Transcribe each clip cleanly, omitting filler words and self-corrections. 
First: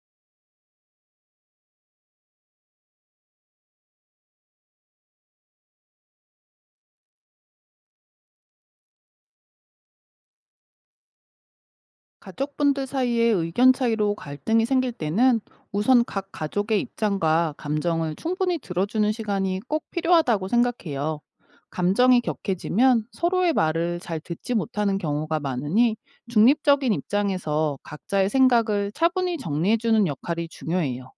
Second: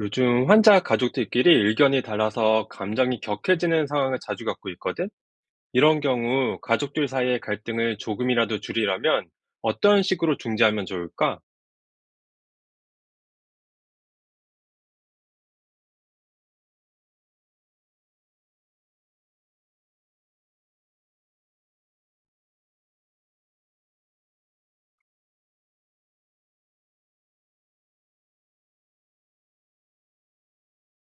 요즘 환자 가족들끼리 의견이 달라서 감정이 격해지는 상황을 자주 겪고 있거든? 이런 경우 가족들 사이의 갈등을 조금이라도 줄이려면 어떤 식으로 중재하면 좋을까? 가족분들 사이에 의견 차이로 갈등이 생길 때는 우선 각 가족의 입장과 감정을 충분히 들어주는 시간이 꼭 필요하다고 생각해요. 감정이 격해지면 서로의 말을 잘 듣지 못하는 경우가 많으니 중립적인 입장에서 각자의 생각을 차분히 정리해주는 역할이 중요해요.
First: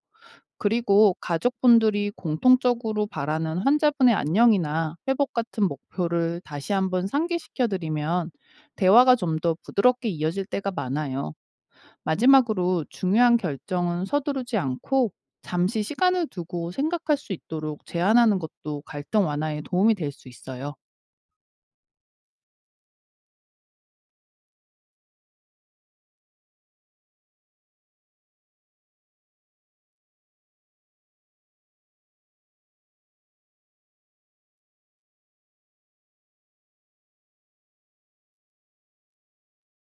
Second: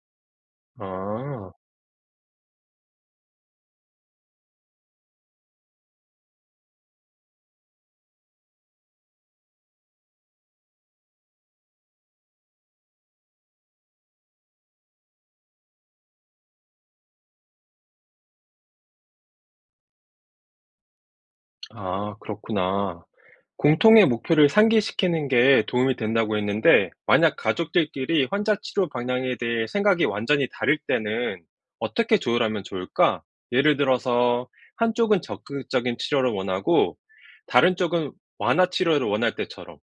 그리고 아, 가족분들이 공통적으로 바라는 환자분의 안녕이나 회복 같은 목표를 다시 한번 상기시켜드리면 대화가 좀 더 부드럽게 이어질 때가 많아요. 마지막으로 중요한 결정은 서두르지 않고 잠시 시간을 두고 생각할 수 있도록 제안하는 것도 갈등 완화에 도움이 될 수 있어요. 아, 그렇구나. 공통의 목표를 상기시키는 게 도움이 된다고 했는데, 만약 가족들끼리 환자 치료 방향에 대해 생각이 완전히 다를 때는 어떻게 조율하면 좋을까? 예를 들어서, 한쪽은 적극적인 치료를 원하고, 다른 쪽은 완화 치료를 원할 때처럼.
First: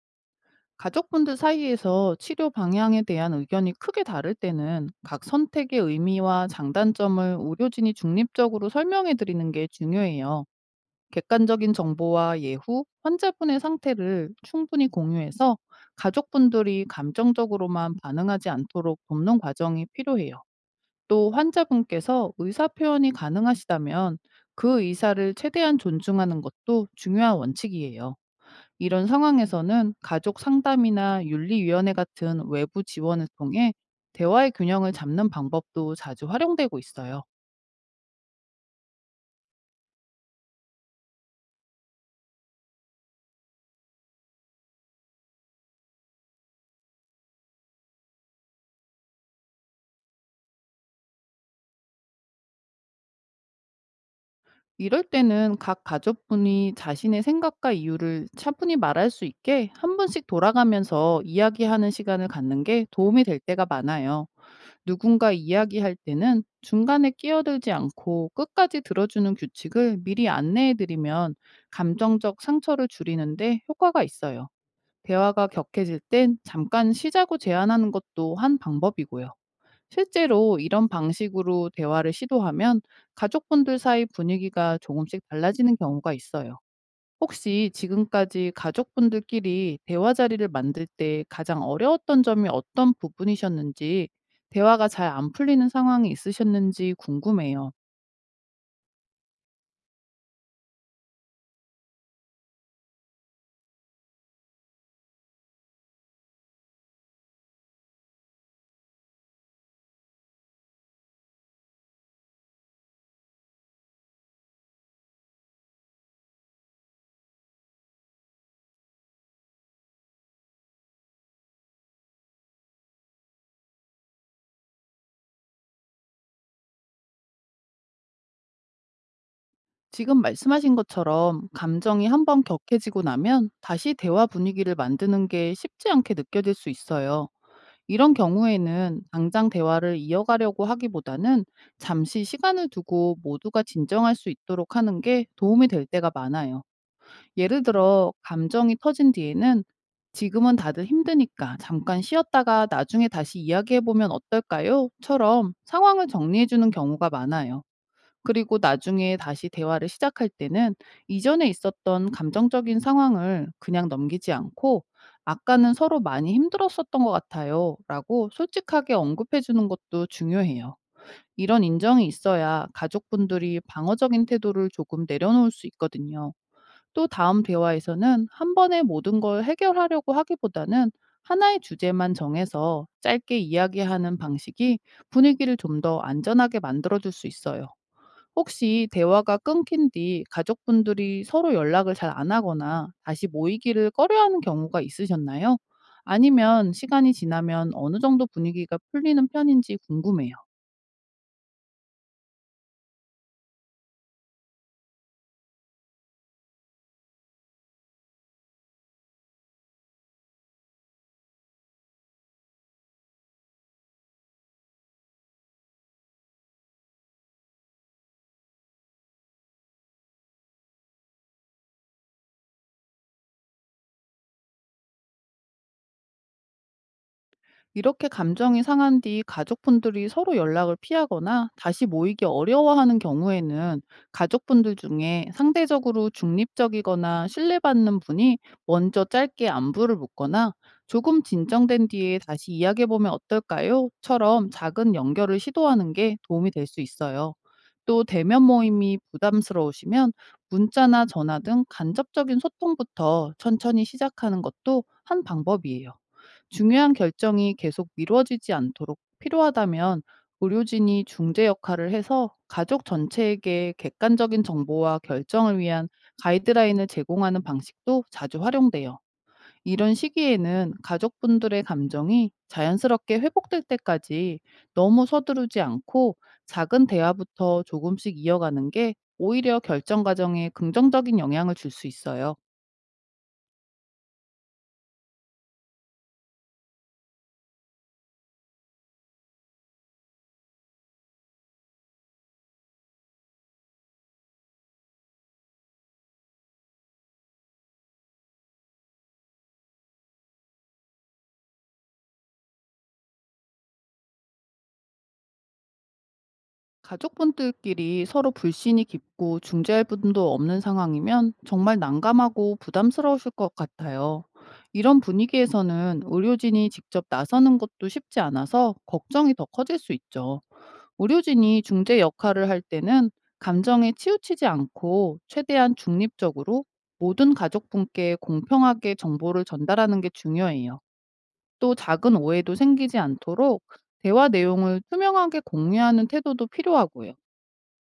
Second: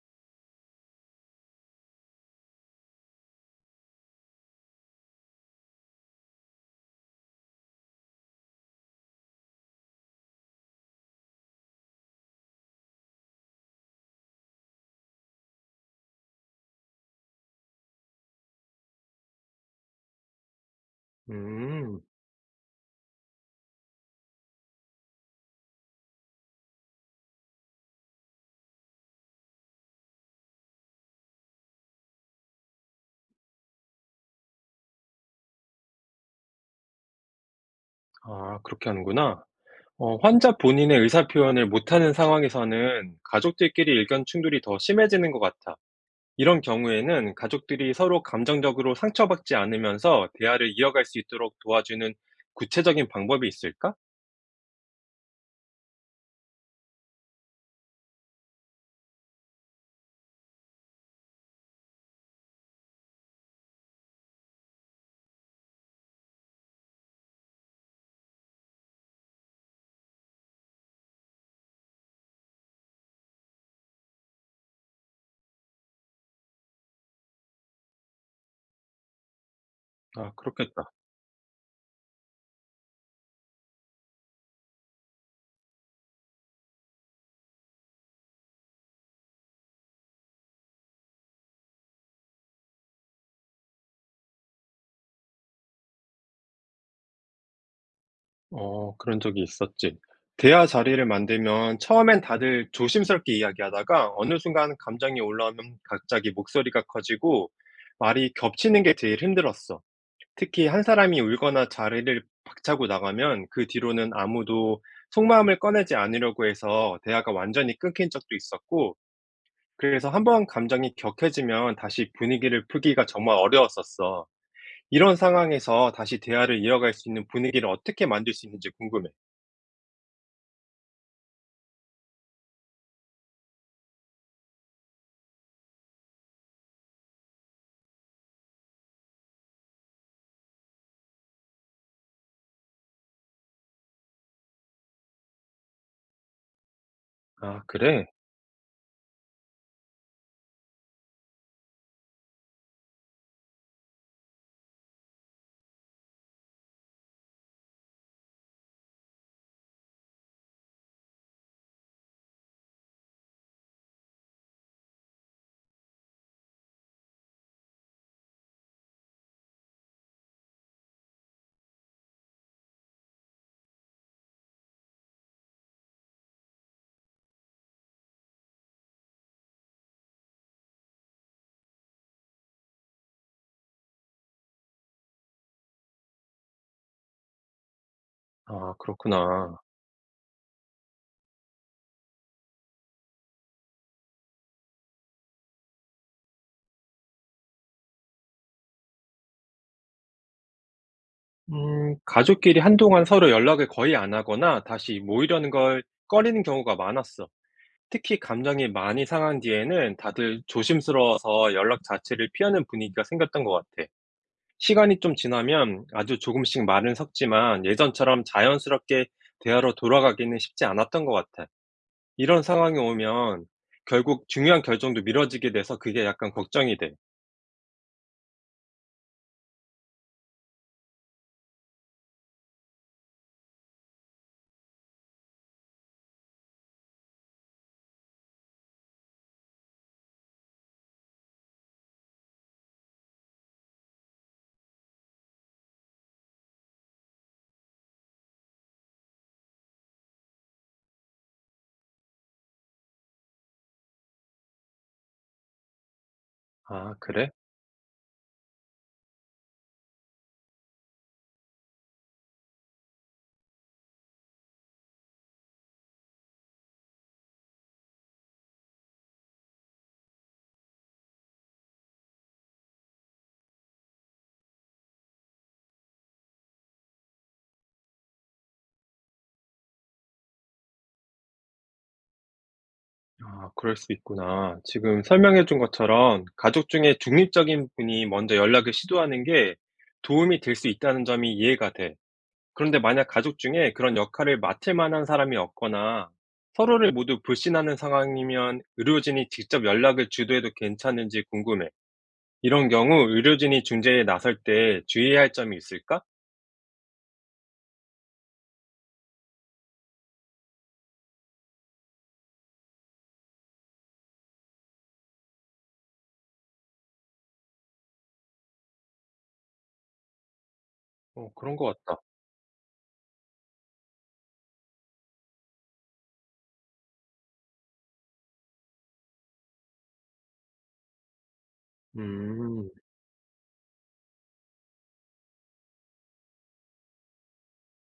가족분들 사이에서 치료 방향에 대한 의견이 크게 다를 때는 각 선택의 의미와 장단점을 의료진이 중립적으로 설명해 드리는 게 중요해요. 객관적인 정보와 예후, 환자분의 상태를 충분히 공유해서 가족분들이 감정적으로만 반응하지 않도록 돕는 과정이 필요해요. 또 음, 환자분께서 의사 표현이 가능하시다면 그 의사를 최대한 존중하는 것도 중요한 원칙이에요. 이런 상황에서는 가족 상담이나 윤리위원회 같은 외부 지원을 통해 대화의 균형을 잡는 방법도 자주 활용되고 있어요. 아, 그렇게 하는구나. 어, 환자 본인의 의사 표현을 못하는 상황에서는 가족들끼리 의견 충돌이 더 심해지는 것 같아. 이런 경우에는 가족들이 서로 감정적으로 상처받지 않으면서 대화를 이어갈 수 있도록 도와주는 구체적인 방법이 있을까? 이럴 때는 각 가족분이 자신의 생각과 이유를 차분히 말할 수 있게 한 번씩 돌아가면서 이야기하는 시간을 갖는 게 도움이 될 때가 많아요. 누군가 이야기할 때는 중간에 끼어들지 않고 끝까지 들어주는 규칙을 미리 안내해 드리면 감정적 상처를 줄이는데 효과가 있어요. 대화가 격해질 땐 잠깐 쉬자고 제안하는 것도 한 방법이고요. 아, 실제로 이런 그렇겠다. 방식으로 대화를 시도하면 가족분들 사이 분위기가 조금씩 달라지는 경우가 있어요. 혹시 지금까지 가족분들끼리 대화 자리를 만들 때 가장 어려웠던 점이 어떤 부분이셨는지, 대화가 잘 안 풀리는 상황이 있으셨는지 궁금해요. 어, 그런 적이 있었지. 대화 자리를 만들면 처음엔 다들 조심스럽게 이야기하다가 어느 순간 감정이 올라오면 갑자기 목소리가 커지고 말이 겹치는 게 제일 힘들었어. 특히 한 사람이 울거나 자리를 박차고 나가면 그 뒤로는 아무도 속마음을 꺼내지 않으려고 해서 대화가 완전히 끊긴 적도 있었고, 그래서 한번 감정이 격해지면 다시 분위기를 풀기가 정말 어려웠었어. 이런 상황에서 다시 대화를 이어갈 수 있는 분위기를 어떻게 만들 수 있는지 궁금해. 지금 말씀하신 것처럼 감정이 한번 격해지고 나면 다시 대화 분위기를 만드는 게 쉽지 않게 느껴질 수 있어요. 이런 경우에는 당장 대화를 이어가려고 하기보다는 잠시 시간을 두고 모두가 진정할 수 있도록 하는 게 도움이 될 때가 많아요. 예를 아, 그래? 들어, 감정이 터진 뒤에는 "지금은 다들 힘드니까 잠깐 쉬었다가 나중에 다시 이야기해보면 어떨까요? 처럼 상황을 정리해주는 경우가 많아요. 그리고 나중에 다시 대화를 시작할 때는 이전에 있었던 감정적인 상황을 그냥 넘기지 않고 "아까는 서로 많이 힘들었었던 것 같아요. 라고 솔직하게 언급해 주는 것도 중요해요. 이런 인정이 있어야 가족분들이 방어적인 태도를 조금 내려놓을 수 있거든요. 또 다음 대화에서는 한 번에 모든 걸 해결하려고 하기보다는 하나의 주제만 정해서 짧게 이야기하는 방식이 분위기를 좀 더 안전하게 만들어줄 수 있어요. 아, 혹시 대화가 그렇구나. 끊긴 뒤 가족분들이 서로 연락을 잘 안 하거나 다시 모이기를 꺼려하는 경우가 있으셨나요? 아니면 시간이 지나면 어느 정도 분위기가 풀리는 편인지 궁금해요. 가족끼리 한동안 서로 연락을 거의 안 하거나 다시 모이려는 걸 꺼리는 경우가 많았어. 특히 감정이 많이 상한 뒤에는 다들 조심스러워서 연락 자체를 피하는 분위기가 생겼던 것 같아. 시간이 좀 지나면 아주 조금씩 말은 섞지만 예전처럼 자연스럽게 대화로 돌아가기는 쉽지 않았던 것 같아. 이런 상황이 오면 결국 중요한 결정도 미뤄지게 돼서 그게 약간 걱정이 돼. 이렇게 감정이 상한 뒤 가족분들이 서로 연락을 피하거나 다시 모이기 어려워하는 경우에는 가족분들 중에 상대적으로 중립적이거나 신뢰받는 분이 먼저 짧게 안부를 묻거나 "조금 진정된 뒤에 다시 이야기해보면 어떨까요? 처럼 작은 연결을 시도하는 게 도움이 될 수 있어요. 또 대면 모임이 부담스러우시면 문자나 전화 등 간접적인 소통부터 천천히 시작하는 것도 한 방법이에요. 중요한 아, 그래? 결정이 계속 미뤄지지 않도록 필요하다면 의료진이 중재 역할을 해서 가족 전체에게 객관적인 정보와 결정을 위한 가이드라인을 제공하는 방식도 자주 활용돼요. 이런 시기에는 가족분들의 감정이 자연스럽게 회복될 때까지 너무 서두르지 않고 작은 대화부터 조금씩 이어가는 게 오히려 결정 과정에 긍정적인 영향을 줄 수 있어요. 아, 그럴 수 있구나. 지금 설명해 준 것처럼 가족 중에 중립적인 분이 먼저 연락을 시도하는 게 도움이 될 수 있다는 점이 이해가 돼. 그런데 만약 가족 중에 그런 역할을 맡을 만한 사람이 없거나 서로를 모두 불신하는 상황이면 의료진이 직접 연락을 주도해도 괜찮은지 궁금해. 이런 경우 의료진이 중재에 나설 때 주의해야 할 점이 있을까? 가족분들끼리 서로 불신이 깊고 중재할 분도 없는 상황이면 정말 난감하고 부담스러우실 것 같아요. 이런 분위기에서는 의료진이 직접 나서는 것도 쉽지 않아서 걱정이 더 커질 수 있죠. 어, 그런 의료진이 것 중재 같다. 역할을 할 때는 감정에 치우치지 않고 최대한 중립적으로 모든 가족분께 공평하게 정보를 전달하는 게 중요해요. 또 작은 오해도 음, 생기지 않도록 대화 내용을 투명하게 공유하는 태도도 필요하고요.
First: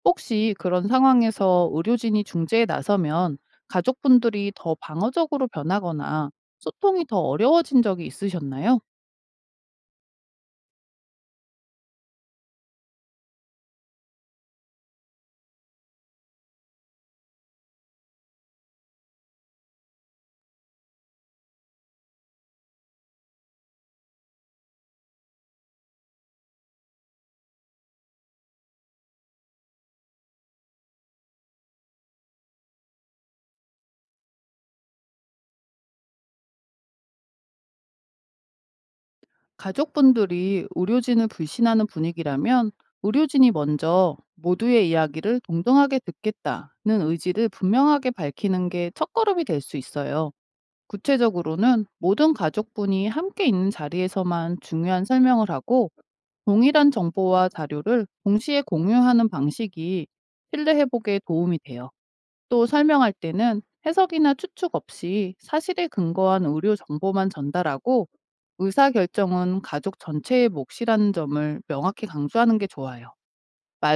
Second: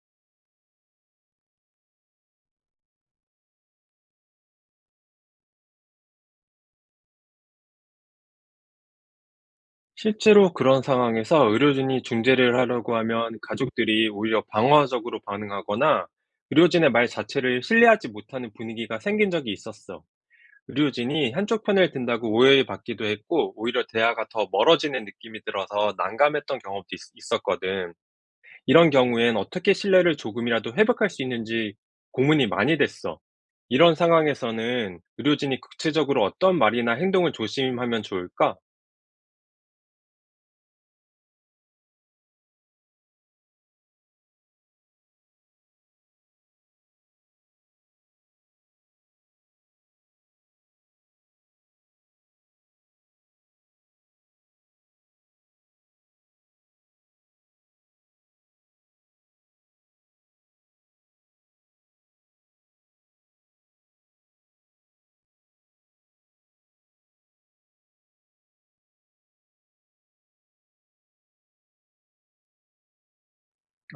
혹시 그런 상황에서 의료진이 중재에 나서면 가족분들이 더 방어적으로 변하거나 소통이 더 어려워진 적이 있으셨나요? 실제로 그런 상황에서 의료진이 중재를 하려고 하면 가족들이 오히려 방어적으로 반응하거나 의료진의 말 자체를 신뢰하지 못하는 분위기가 생긴 적이 있었어. 의료진이 한쪽 편을 든다고 오해받기도 를 했고, 오히려 대화가 더 멀어지는 느낌이 들어서 난감했던 경험도 있었거든. 이런 경우엔 어떻게 신뢰를 조금이라도 회복할 수 있는지 고민이 많이 됐어. 이런 상황에서는 의료진이 구체적으로 어떤 말이나 행동을 조심하면 좋을까? 가족분들이 의료진을 불신하는 분위기라면 의료진이 먼저 모두의 이야기를 동등하게 듣겠다는 의지를 분명하게 밝히는 게 첫걸음이 될 수 있어요. 구체적으로는 모든 가족분이 함께 있는 자리에서만 중요한 설명을 하고 동일한 정보와 자료를 동시에 공유하는 방식이 신뢰 회복에 도움이 돼요. 또 설명할 때는 해석이나 추측 없이 사실에 근거한 의료 정보만 전달하고 의사 결정은 가족 전체의 몫이라는 점을 명확히 강조하는 게 좋아요.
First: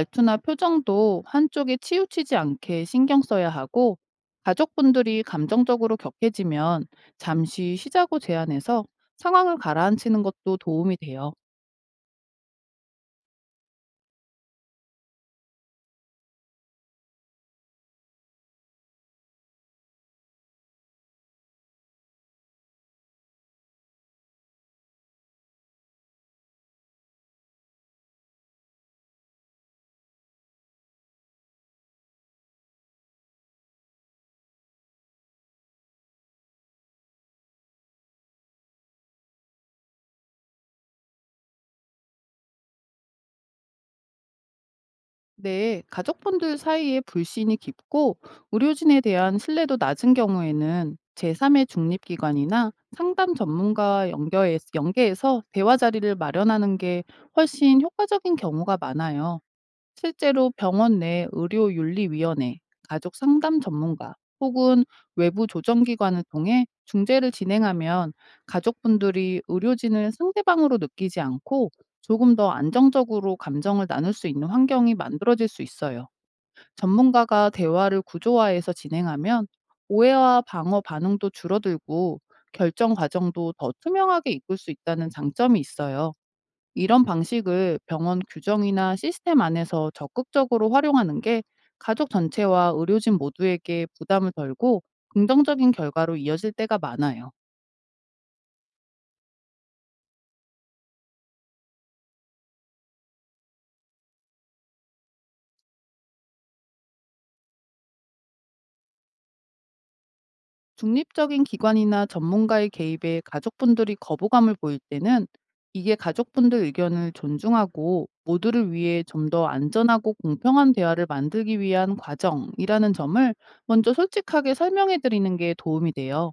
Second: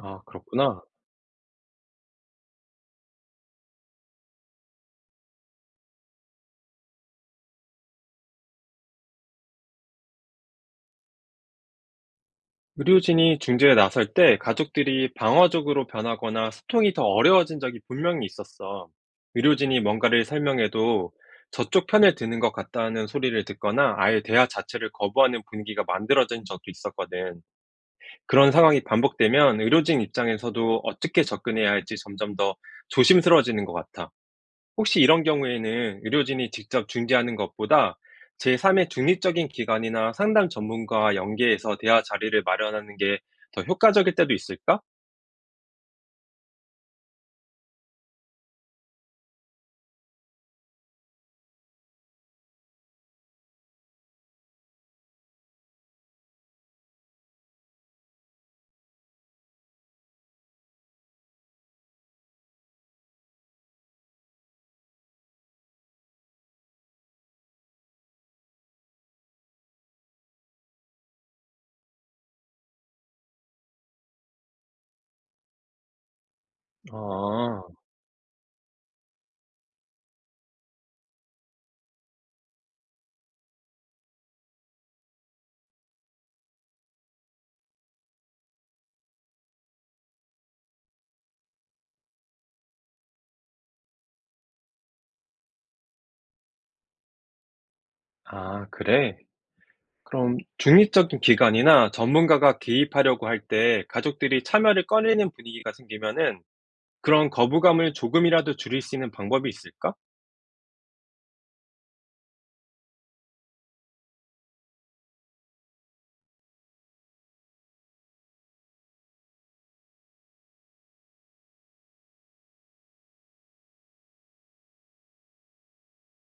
아, 그렇구나. 표정도 한쪽에 치우치지 않게 신경 써야 하고 가족분들이 감정적으로 격해지면 잠시 쉬자고 제안해서 상황을 가라앉히는 것도 도움이 돼요. 의료진이 중재에 나설 때 가족들이 방어적으로 변하거나 소통이 더 어려워진 적이 분명히 있었어. 의료진이 뭔가를 설명해도 저쪽 편을 드는 것 같다는 소리를 듣거나 아예 대화 자체를 거부하는 분위기가 만들어진 적도 있었거든. 그런 상황이 반복되면 의료진 입장에서도 어떻게 접근해야 할지 점점 더 조심스러워지는 것 같아. 혹시 이런 경우에는 의료진이 직접 중재하는 것보다 제3의 중립적인 기관이나 상담 전문가와 연계해서 대화 자리를 마련하는 게 더 효과적일 때도 있을까? 네, 가족분들 사이에 불신이 깊고 의료진에 대한 신뢰도 낮은 경우에는 제3의 중립기관이나 상담 전문가와 연계해서 대화 자리를 마련하는 게 훨씬 효과적인 경우가 많아요. 실제로 병원 내 의료윤리위원회, 가족 상담 전문가 혹은 외부 조정기관을 통해 중재를 진행하면 가족분들이 의료진을 상대방으로 느끼지 않고 조금 더 안정적으로 감정을 나눌 수 있는 환경이 만들어질 수 있어요. 전문가가 아, 대화를 구조화해서 진행하면 오해와 방어 반응도 줄어들고 결정 과정도 더 투명하게 이끌 수 있다는 장점이 있어요. 이런 방식을 병원 규정이나 시스템 안에서 적극적으로 활용하는 게 가족 전체와 의료진 모두에게 부담을 덜고 긍정적인 결과로 이어질 때가 많아요. 아, 그래. 그럼 중립적인 기관이나 전문가가 개입하려고 할 때 가족들이 참여를 꺼리는 분위기가 생기면은 그런 거부감을 조금이라도 줄일 수 있는 방법이 있을까? 중립적인 기관이나 전문가의 개입에 가족분들이 거부감을 보일 때는 이게 가족분들 의견을 존중하고 모두를 위해 좀 더 안전하고 공평한 대화를 만들기 위한 과정이라는 점을 먼저 솔직하게 설명해 드리는 게 도움이 돼요.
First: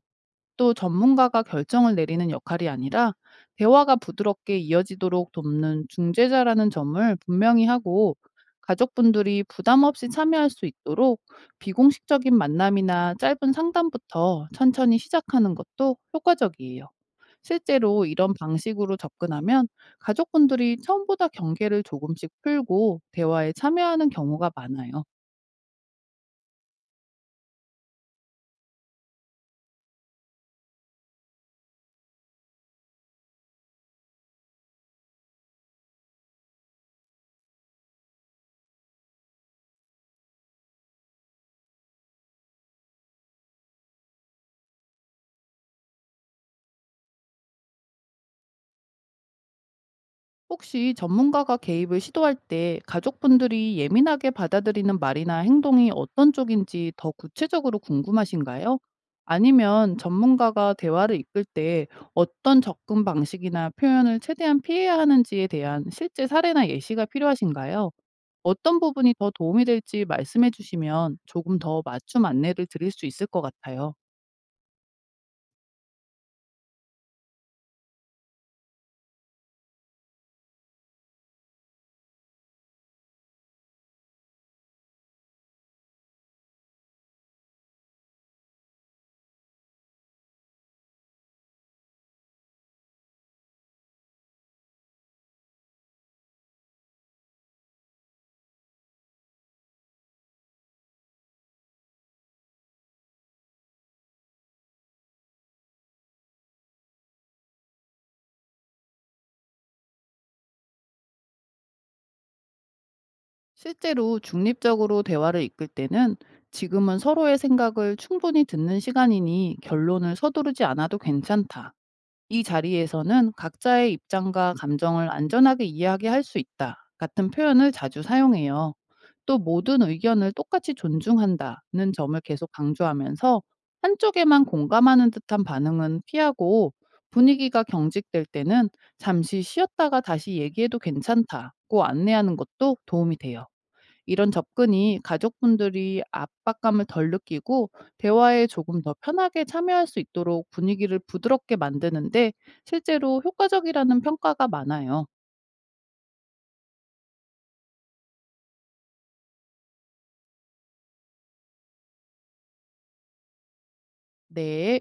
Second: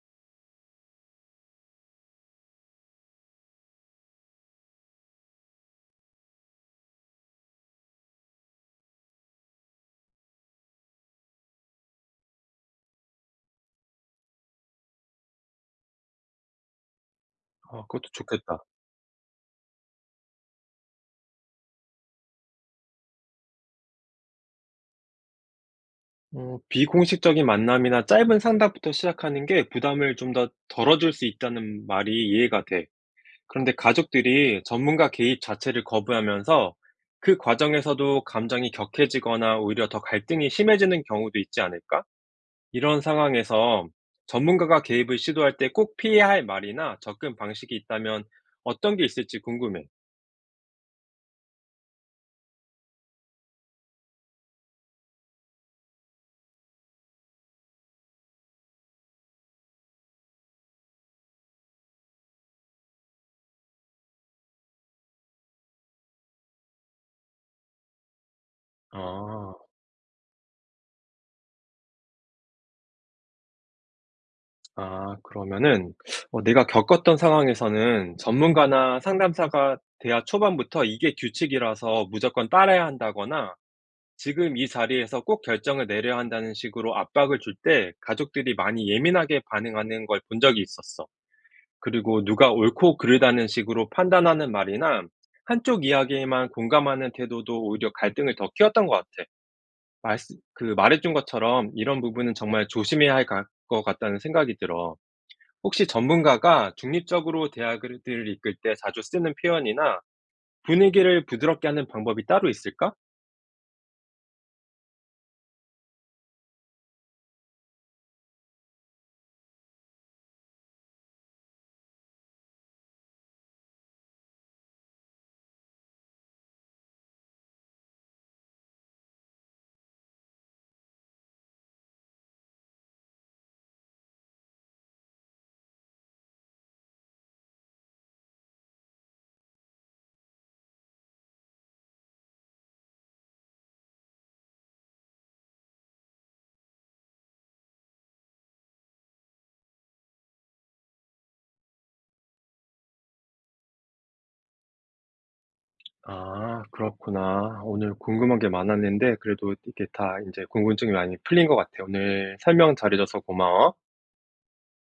또 전문가가 결정을 내리는 역할이 아니라 대화가 부드럽게 이어지도록 돕는 중재자라는 점을 분명히 하고 가족분들이 부담 없이 참여할 수 있도록 비공식적인 만남이나 짧은 상담부터 천천히 시작하는 것도 효과적이에요. 아, 실제로 그것도 이런 좋겠다. 방식으로 접근하면 가족분들이 처음보다 경계를 조금씩 풀고 대화에 참여하는 경우가 많아요. 어, 비공식적인 만남이나 짧은 상담부터 시작하는 게 부담을 좀 더 덜어줄 수 있다는 말이 이해가 돼. 그런데 가족들이 전문가 개입 자체를 거부하면서 그 과정에서도 감정이 격해지거나 오히려 더 갈등이 심해지는 경우도 있지 않을까? 이런 상황에서 전문가가 개입을 시도할 때 꼭 피해야 할 말이나 접근 방식이 있다면 어떤 게 있을지 궁금해. 혹시 전문가가 개입을 시도할 때 가족분들이 예민하게 받아들이는 말이나 행동이 어떤 쪽인지 더 구체적으로 궁금하신가요? 아니면 전문가가 대화를 이끌 때 어떤 접근 방식이나 표현을 최대한 피해야 하는지에 대한 실제 사례나 예시가 필요하신가요? 어떤 부분이 더 아. 도움이 될지 말씀해 주시면 조금 더 맞춤 안내를 드릴 수 있을 것 같아요. 아, 그러면은 내가 겪었던 상황에서는 전문가나 상담사가 대화 초반부터 "이게 규칙이라서 무조건 따라야 한다."거나 "지금 이 자리에서 꼭 결정을 내려야 한다."는 식으로 압박을 줄 때 가족들이 많이 예민하게 반응하는 걸 본 적이 있었어. 그리고 누가 옳고 그르다는 식으로 판단하는 말이나 한쪽 이야기에만 공감하는 태도도 오히려 갈등을 더 키웠던 것 같아. 말 그 말해 준 것처럼 '이런 부분은 정말 조심해야 할 것 같다.'는 생각이 들어. 혹시 전문가가 중립적으로 대학을 을 이끌 때 자주 쓰는 표현이나 분위기를 부드럽게 하는 방법이 따로 있을까? 실제로 중립적으로 대화를 이끌 때는 "지금은 서로의 생각을 충분히 듣는 시간이니 결론을 서두르지 않아도 괜찮다. 이 자리에서는 각자의 입장과 감정을 안전하게 이야기할 수 있다." 같은 표현을 자주 사용해요. 또 모든 의견을 똑같이 존중한다는 점을 계속 강조하면서 한쪽에만 공감하는 듯한 반응은 피하고 분위기가 경직될 때는 잠시 쉬었다가 다시 얘기해도 괜찮다고 안내하는 것도 도움이 돼요. 이런 접근이 가족분들이 압박감을 덜 느끼고 대화에 조금 더 편하게 참여할 수 있도록 분위기를 부드럽게 만드는데 실제로 효과적이라는 평가가 많아요. 아, 그렇구나. 오늘 궁금한 게 많았는데 그래도 이게 다 이제 궁금증이 많이 풀린 것 같아. 오늘 설명 잘해줘서 고마워. 네.